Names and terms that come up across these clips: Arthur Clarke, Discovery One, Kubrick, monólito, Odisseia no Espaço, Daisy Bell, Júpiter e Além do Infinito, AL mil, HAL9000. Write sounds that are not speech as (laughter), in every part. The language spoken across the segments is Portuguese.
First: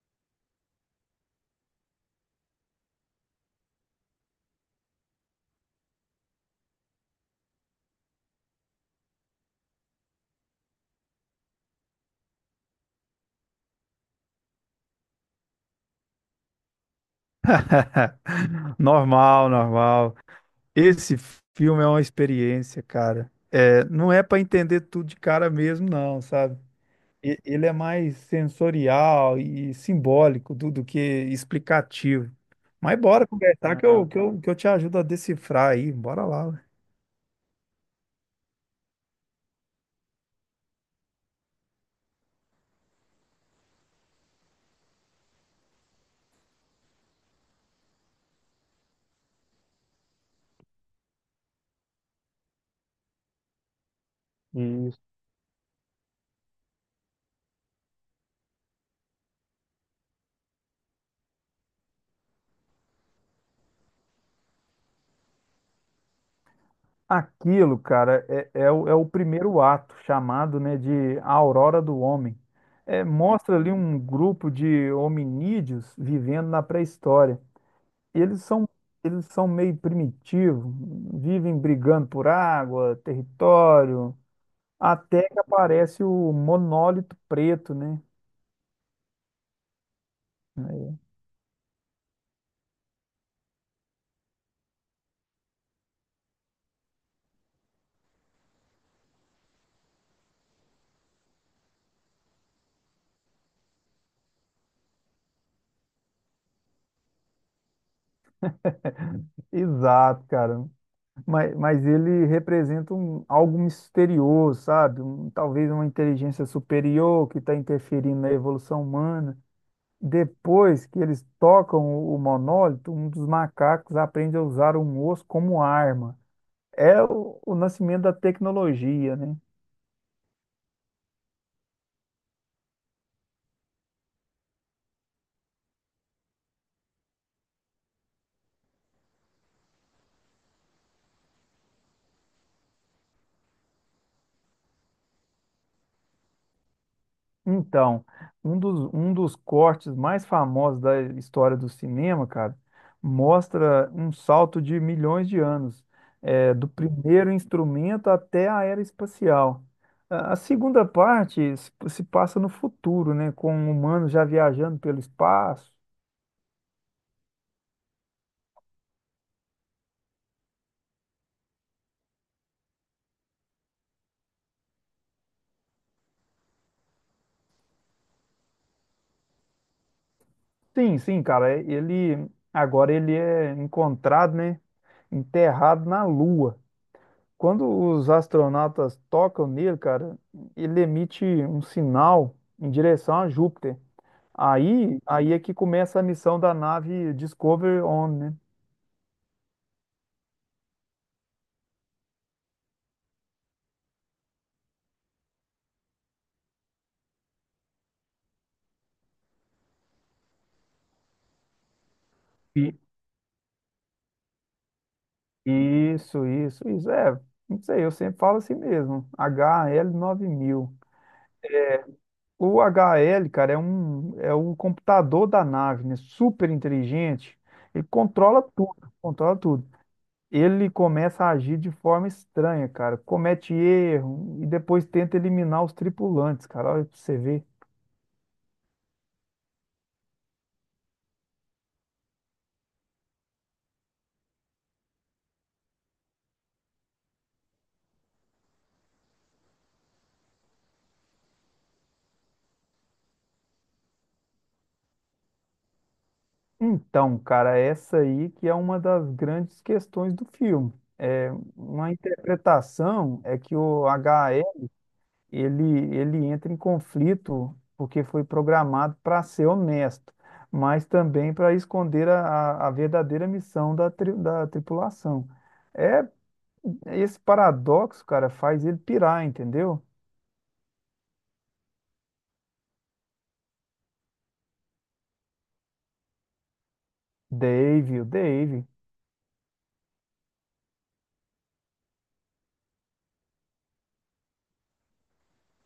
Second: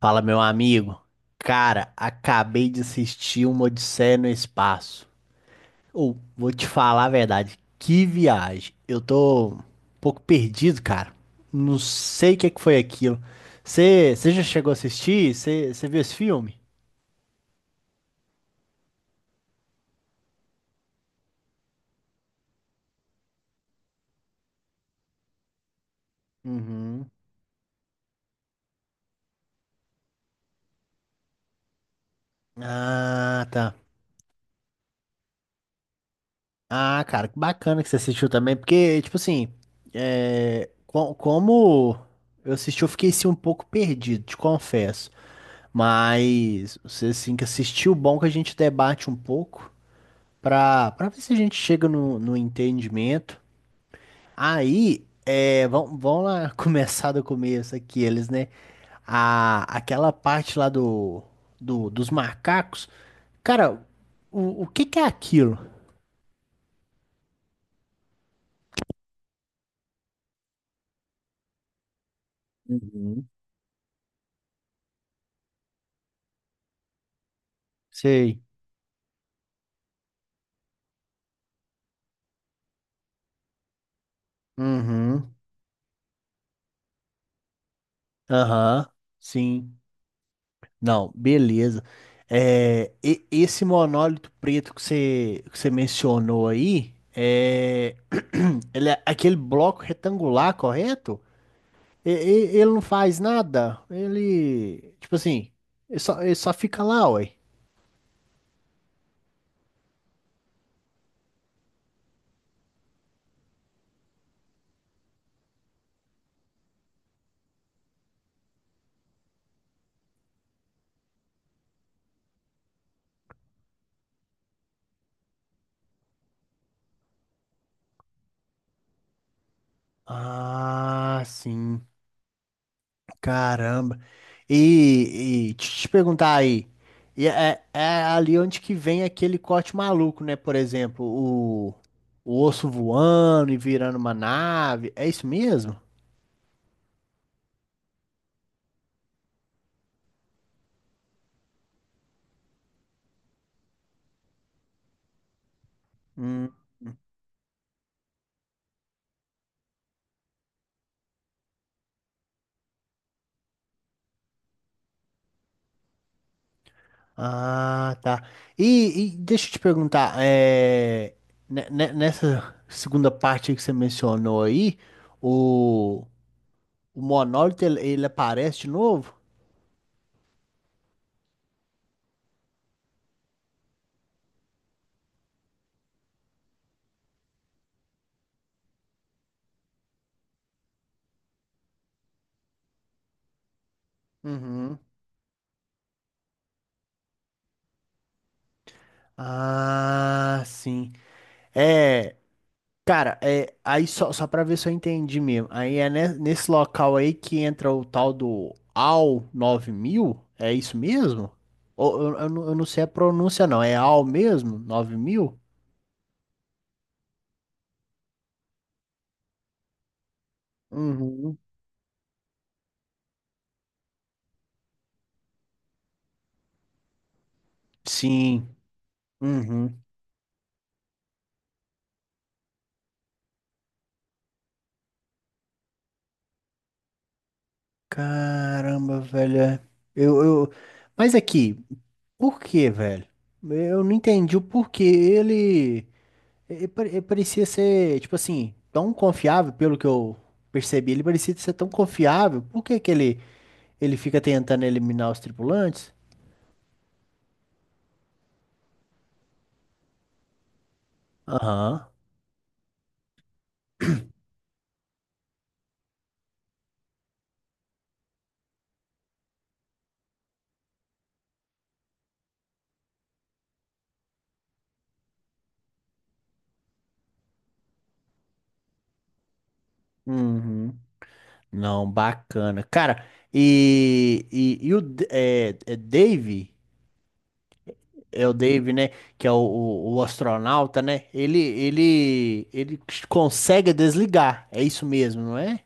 Fala, meu amigo. Cara, acabei de assistir uma Odisseia no Espaço. Ou, vou te falar a verdade, que viagem. Eu tô um pouco perdido, cara. Não sei o que é que foi aquilo. Você já chegou a assistir? Você viu esse filme? (laughs) Normal, normal. Esse filme é uma experiência, cara. É, não é para entender tudo de cara mesmo, não, sabe? Uhum. Ele é mais sensorial e simbólico do que explicativo. Mas bora Ah, tá. conversar que eu, Ah, que eu te ajudo a decifrar aí. Bora lá, ué. Ah, cara, que bacana que você assistiu também, porque, tipo assim, como eu assisti, eu fiquei assim, um pouco perdido, te confesso. Mas você assim que assistiu, bom que a gente debate um pouco pra ver se a gente chega no entendimento. Isso. Aí, vamos lá (laughs) começar do começo aqui, eles, né? Aquela parte lá dos macacos. Cara, o que que é aquilo? Aquilo, cara, é o primeiro ato, chamado, né, de a Aurora do Homem. É, Uhum. mostra ali um grupo de hominídeos vivendo na pré-história. E Sei. eles são, eles são meio primitivos, vivem brigando por água, território, até Uhum. que aparece o monólito preto, né? Aham. Sim. É, Não, beleza. Esse monólito preto que você mencionou aí, (clears throat) ele é aquele bloco retangular, correto? Ele não faz nada. Ele, tipo assim, ele só fica lá, ué. exato, cara. Mas ele representa um, algo misterioso, sabe? Talvez uma inteligência superior que está interferindo na evolução humana. Depois que eles tocam o monólito, um dos macacos aprende a usar um osso como arma. É o nascimento da tecnologia, né? Ah, sim. Caramba. E te perguntar aí, e é ali onde que vem aquele corte maluco, né? Por exemplo, o osso voando e virando uma nave. É isso mesmo? Então, um dos cortes mais famosos da história do cinema, cara, mostra um salto de milhões de anos, Hum. é, do primeiro instrumento até a era espacial. A segunda parte se passa no futuro, né, com humanos já viajando pelo espaço. Ah, tá. E deixa eu te perguntar, nessa segunda parte aí que você mencionou aí, o, o monólito ele aparece de novo? Sim, sim, cara, é, ele agora ele é encontrado, né, enterrado na Lua. Quando os astronautas tocam nele, cara, ele emite um sinal em direção a Júpiter. Uhum. Aí é que começa a missão da nave Discovery On, né? Ah, sim. É. Cara, aí só pra ver se eu entendi mesmo. Aí é nesse local aí que entra o tal do AL mil. É isso mesmo? Ou, eu não E- sei a pronúncia, não. É AL mesmo? 9000? Isso, isso, isso. É, não sei, eu sempre falo assim mesmo. HL9000. Uhum. O HL, cara, é o computador da nave, né? Super inteligente. Ele controla Sim. tudo, controla tudo. Uhum. Ele começa a agir de forma estranha, cara. Comete erro e depois tenta eliminar os tripulantes, cara. Olha pra você ver. Caramba, velho. É. Eu, eu... Mas aqui, por que, velho? Eu não entendi o porquê ele. Ele parecia ser, tipo assim, tão confiável, pelo que eu percebi, ele parecia ser tão confiável. Por que que ele fica tentando eliminar os tripulantes? Então, cara, essa aí que é uma das grandes questões do filme. É, Aham. uma interpretação é que o HE, ele entra em conflito porque foi programado para ser honesto, mas também para esconder a verdadeira missão da, da tripulação. É, esse paradoxo, cara, faz ele pirar, entendeu? Uhum. Não, bacana. Cara, e o é Dave, Dave, o é o Dave. Dave, né? Que é o astronauta, né? Ele consegue desligar. É isso mesmo, não é?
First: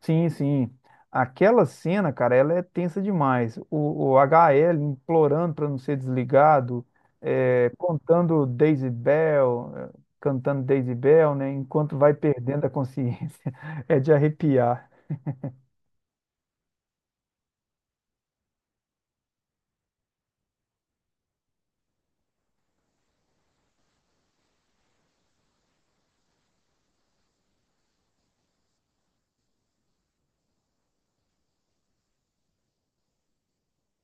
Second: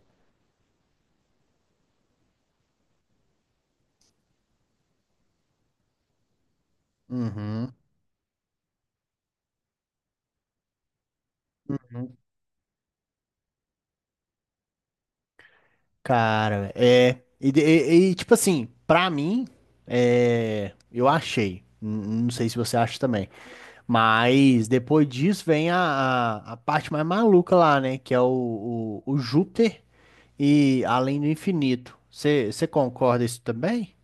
Sim, sim. Aquela cena, cara, ela é tensa demais. O HL implorando para não ser desligado, é, Uhum. contando Daisy Bell, é, cantando Daisy Bell, né? Enquanto vai perdendo a consciência. (laughs) É de arrepiar. Cara, é. E, tipo assim, pra mim, eu achei. Não sei se você acha também. Mas depois disso vem a parte mais maluca lá, né? Que é o Júpiter e Além do Infinito. Você concorda isso também?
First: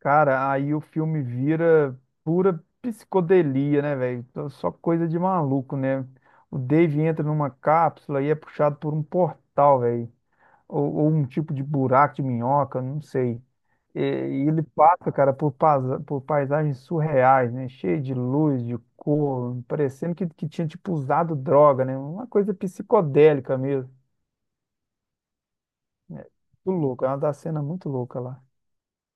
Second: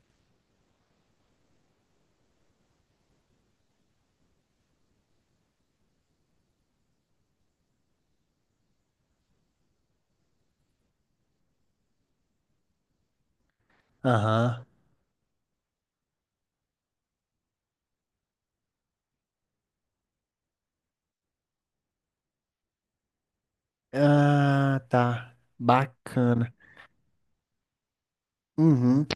Cara, aí o filme vira pura psicodelia, né, velho? Só coisa de maluco, né? O Dave entra numa cápsula e é puxado por um portal, velho. Ou um tipo de buraco de minhoca, não sei. E ele Aham. passa, cara, por, por paisagens surreais, né? Cheio de luz, de cor, parecendo que tinha, tipo, usado droga, né? Uma coisa psicodélica mesmo, Ah, tá. né? Bacana. Muito louco, é uma da cena muito louca lá. Uhum.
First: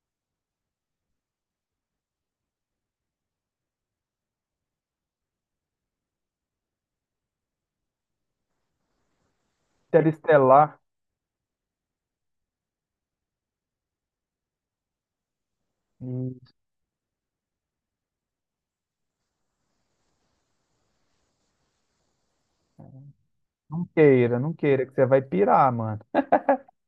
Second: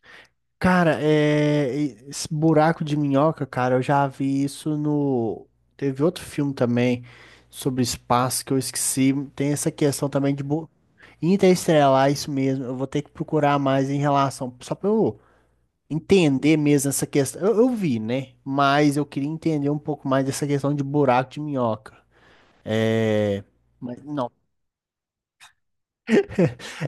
Cara, esse buraco de minhoca, cara, eu já vi isso no. Teve outro filme também sobre espaço que eu esqueci. Tem essa questão também de bu-. Interestelar, Interestelar, isso mesmo. Eu vou ter que procurar mais em relação, só pra eu e entender mesmo essa questão. Eu vi, né? Mas eu queria entender um pouco mais dessa questão de buraco de minhoca. é, Mas não. Não queira, que você vai pirar, mano.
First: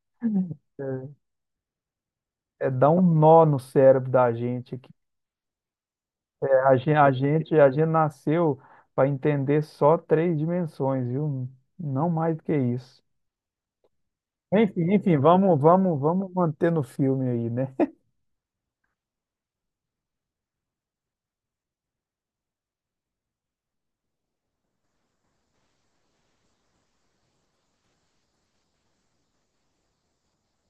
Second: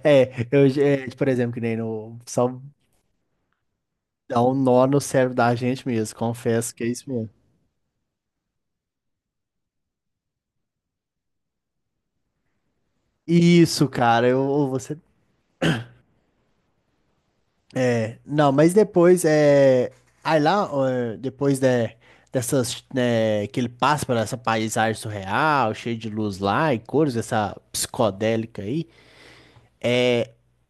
É, eu, é, É, por exemplo, que nem no. Só é dar um nó no cérebro da dá um gente. nó Que no cérebro da gente mesmo, confesso que é isso mesmo. A gente nasceu para entender só três dimensões, viu? Não mais do que isso. Isso, cara, eu ou Enfim, você. enfim, vamos manter no filme aí, né? Não, mas depois é. Aí lá, ó, depois dessas, né, que ele passa por essa paisagem surreal, cheia de luz lá e cores, essa psicodélica aí.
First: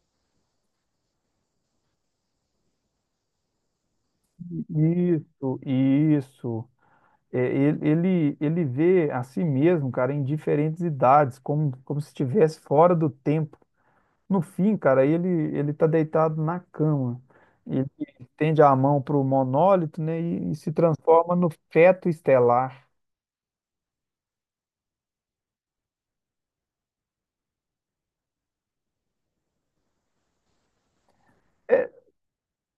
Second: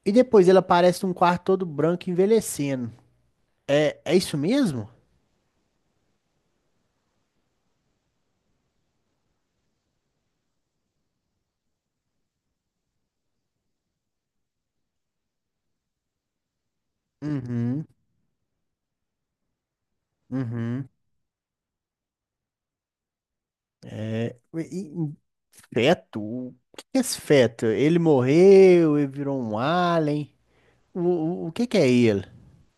E depois ele aparece num quarto todo branco envelhecendo. É isso mesmo? Isso, isso. É, ele vê a si mesmo, cara, em diferentes idades, como, como se estivesse fora do tempo. No fim, cara, ele tá deitado na cama. Uhum, Ele estende a mão para o monólito, né, e se uhum. transforma no feto estelar. É, e- e- feto? O que que é esse feto? Ele morreu, ele virou um alien. O que que é ele?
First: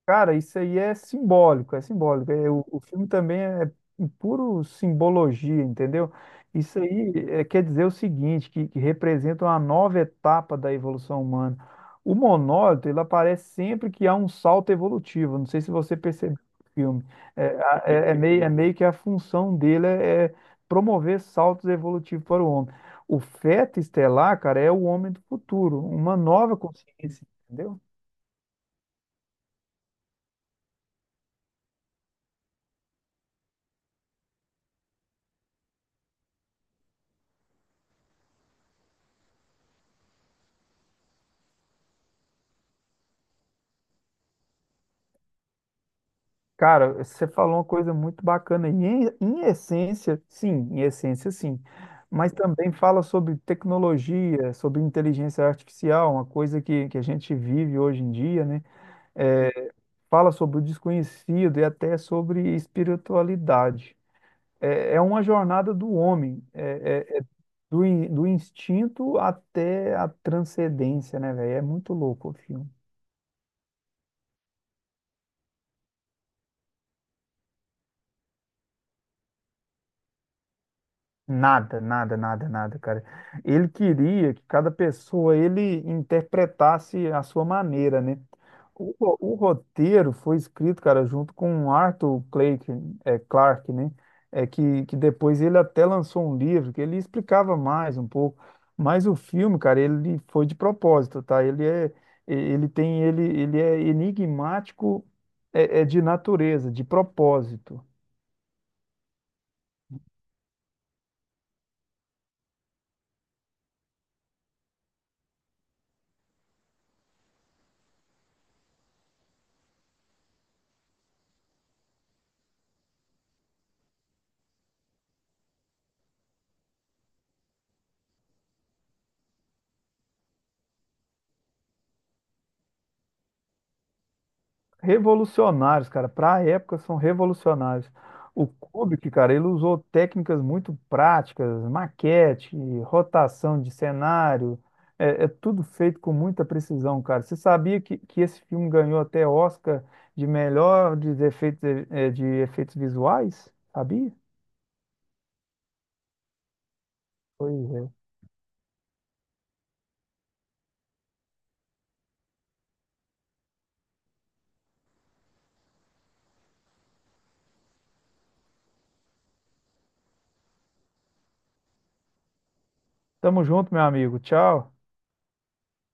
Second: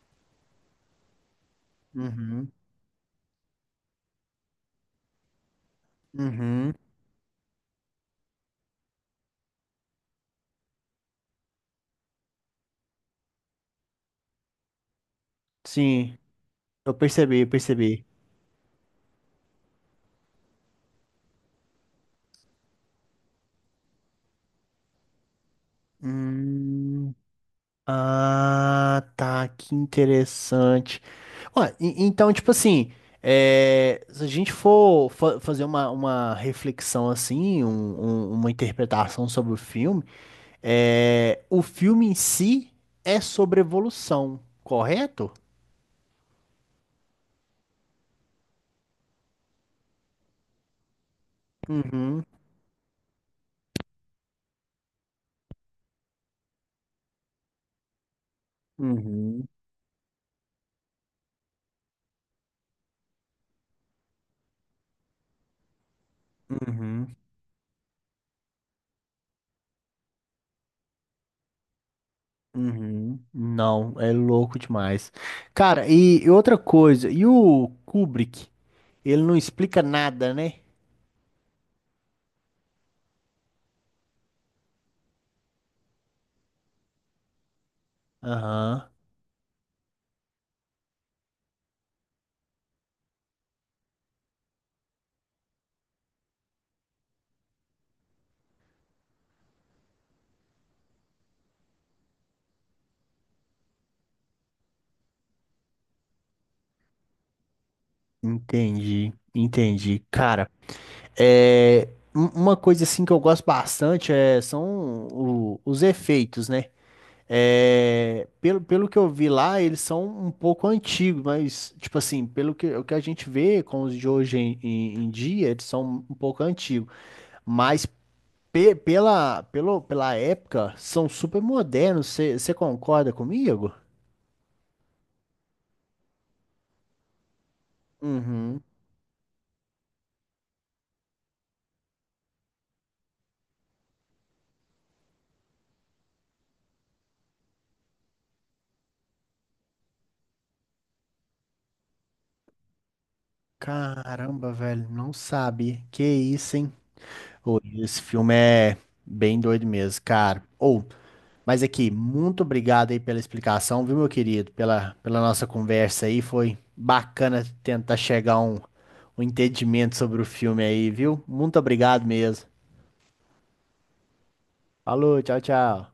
Cara, isso aí é simbólico, é simbólico. É, Uhum, o filme também é em puro simbologia, entendeu? uhum. Isso aí é, quer dizer o seguinte, que representa uma nova etapa da evolução humana. O monólito, ele aparece sempre que há um salto evolutivo. Não sei se você Sim. percebeu no Eu filme. percebi, É, eu percebi. É meio que a função dele é promover saltos evolutivos para o homem. O feto estelar, cara, é o homem do futuro, uma nova Hum, consciência, entendeu? ah, tá, que interessante. Ué, então, tipo assim, se a gente for fazer uma reflexão assim, uma interpretação sobre o filme, o filme em si é sobre evolução, correto? Cara, você falou uma coisa muito bacana. E em essência, sim, em essência, sim. Uhum, Mas também fala sobre tecnologia, sobre inteligência artificial, uma coisa que a gente vive hoje em dia, né? uhum, É, fala sobre o desconhecido e até sobre espiritualidade. É, é uma jornada do homem, uhum, é do instinto até a transcendência, né, velho? É muito louco o filme. uhum. Não, é louco demais. Cara, e outra coisa, e o Kubrick? Ele não explica nada, né? Nada, nada, nada, nada, cara. Ele queria que cada pessoa ele interpretasse a sua maneira, né? Aham, O, o roteiro foi escrito, cara, junto com Arthur Clarke, é, Clarke, né? É que depois ele até lançou um livro que ele explicava mais um pouco. Mas o filme, cara, ele foi de propósito, tá? Ele é, ele tem, ele é enigmático, é, é de natureza, de propósito. entendi, entendi. Cara, é, uma coisa assim que eu gosto bastante são os efeitos, né? Pelo que eu vi lá, eles são um pouco antigos, mas, tipo assim, o que a gente vê com os de hoje em dia, eles são um pouco antigos. Mas pela época, são super modernos. Você concorda comigo? Revolucionários, cara. Para a época, são revolucionários. O Uhum. Kubrick, cara, ele usou técnicas muito práticas, maquete, rotação de cenário. É, é tudo feito com muita precisão, cara. Você sabia que esse filme ganhou até Oscar de melhor de efeitos, de efeitos visuais? Sabia? Caramba, velho, não sabe. Que isso, hein? Ô, Pois é. esse filme é bem doido mesmo, cara. Ou, mas aqui, muito obrigado aí pela explicação, viu, meu querido? Pela nossa conversa aí, foi bacana tentar chegar a um entendimento sobre o filme aí, viu? Muito obrigado mesmo. Tamo junto, meu amigo. Tchau. Falou, tchau, tchau.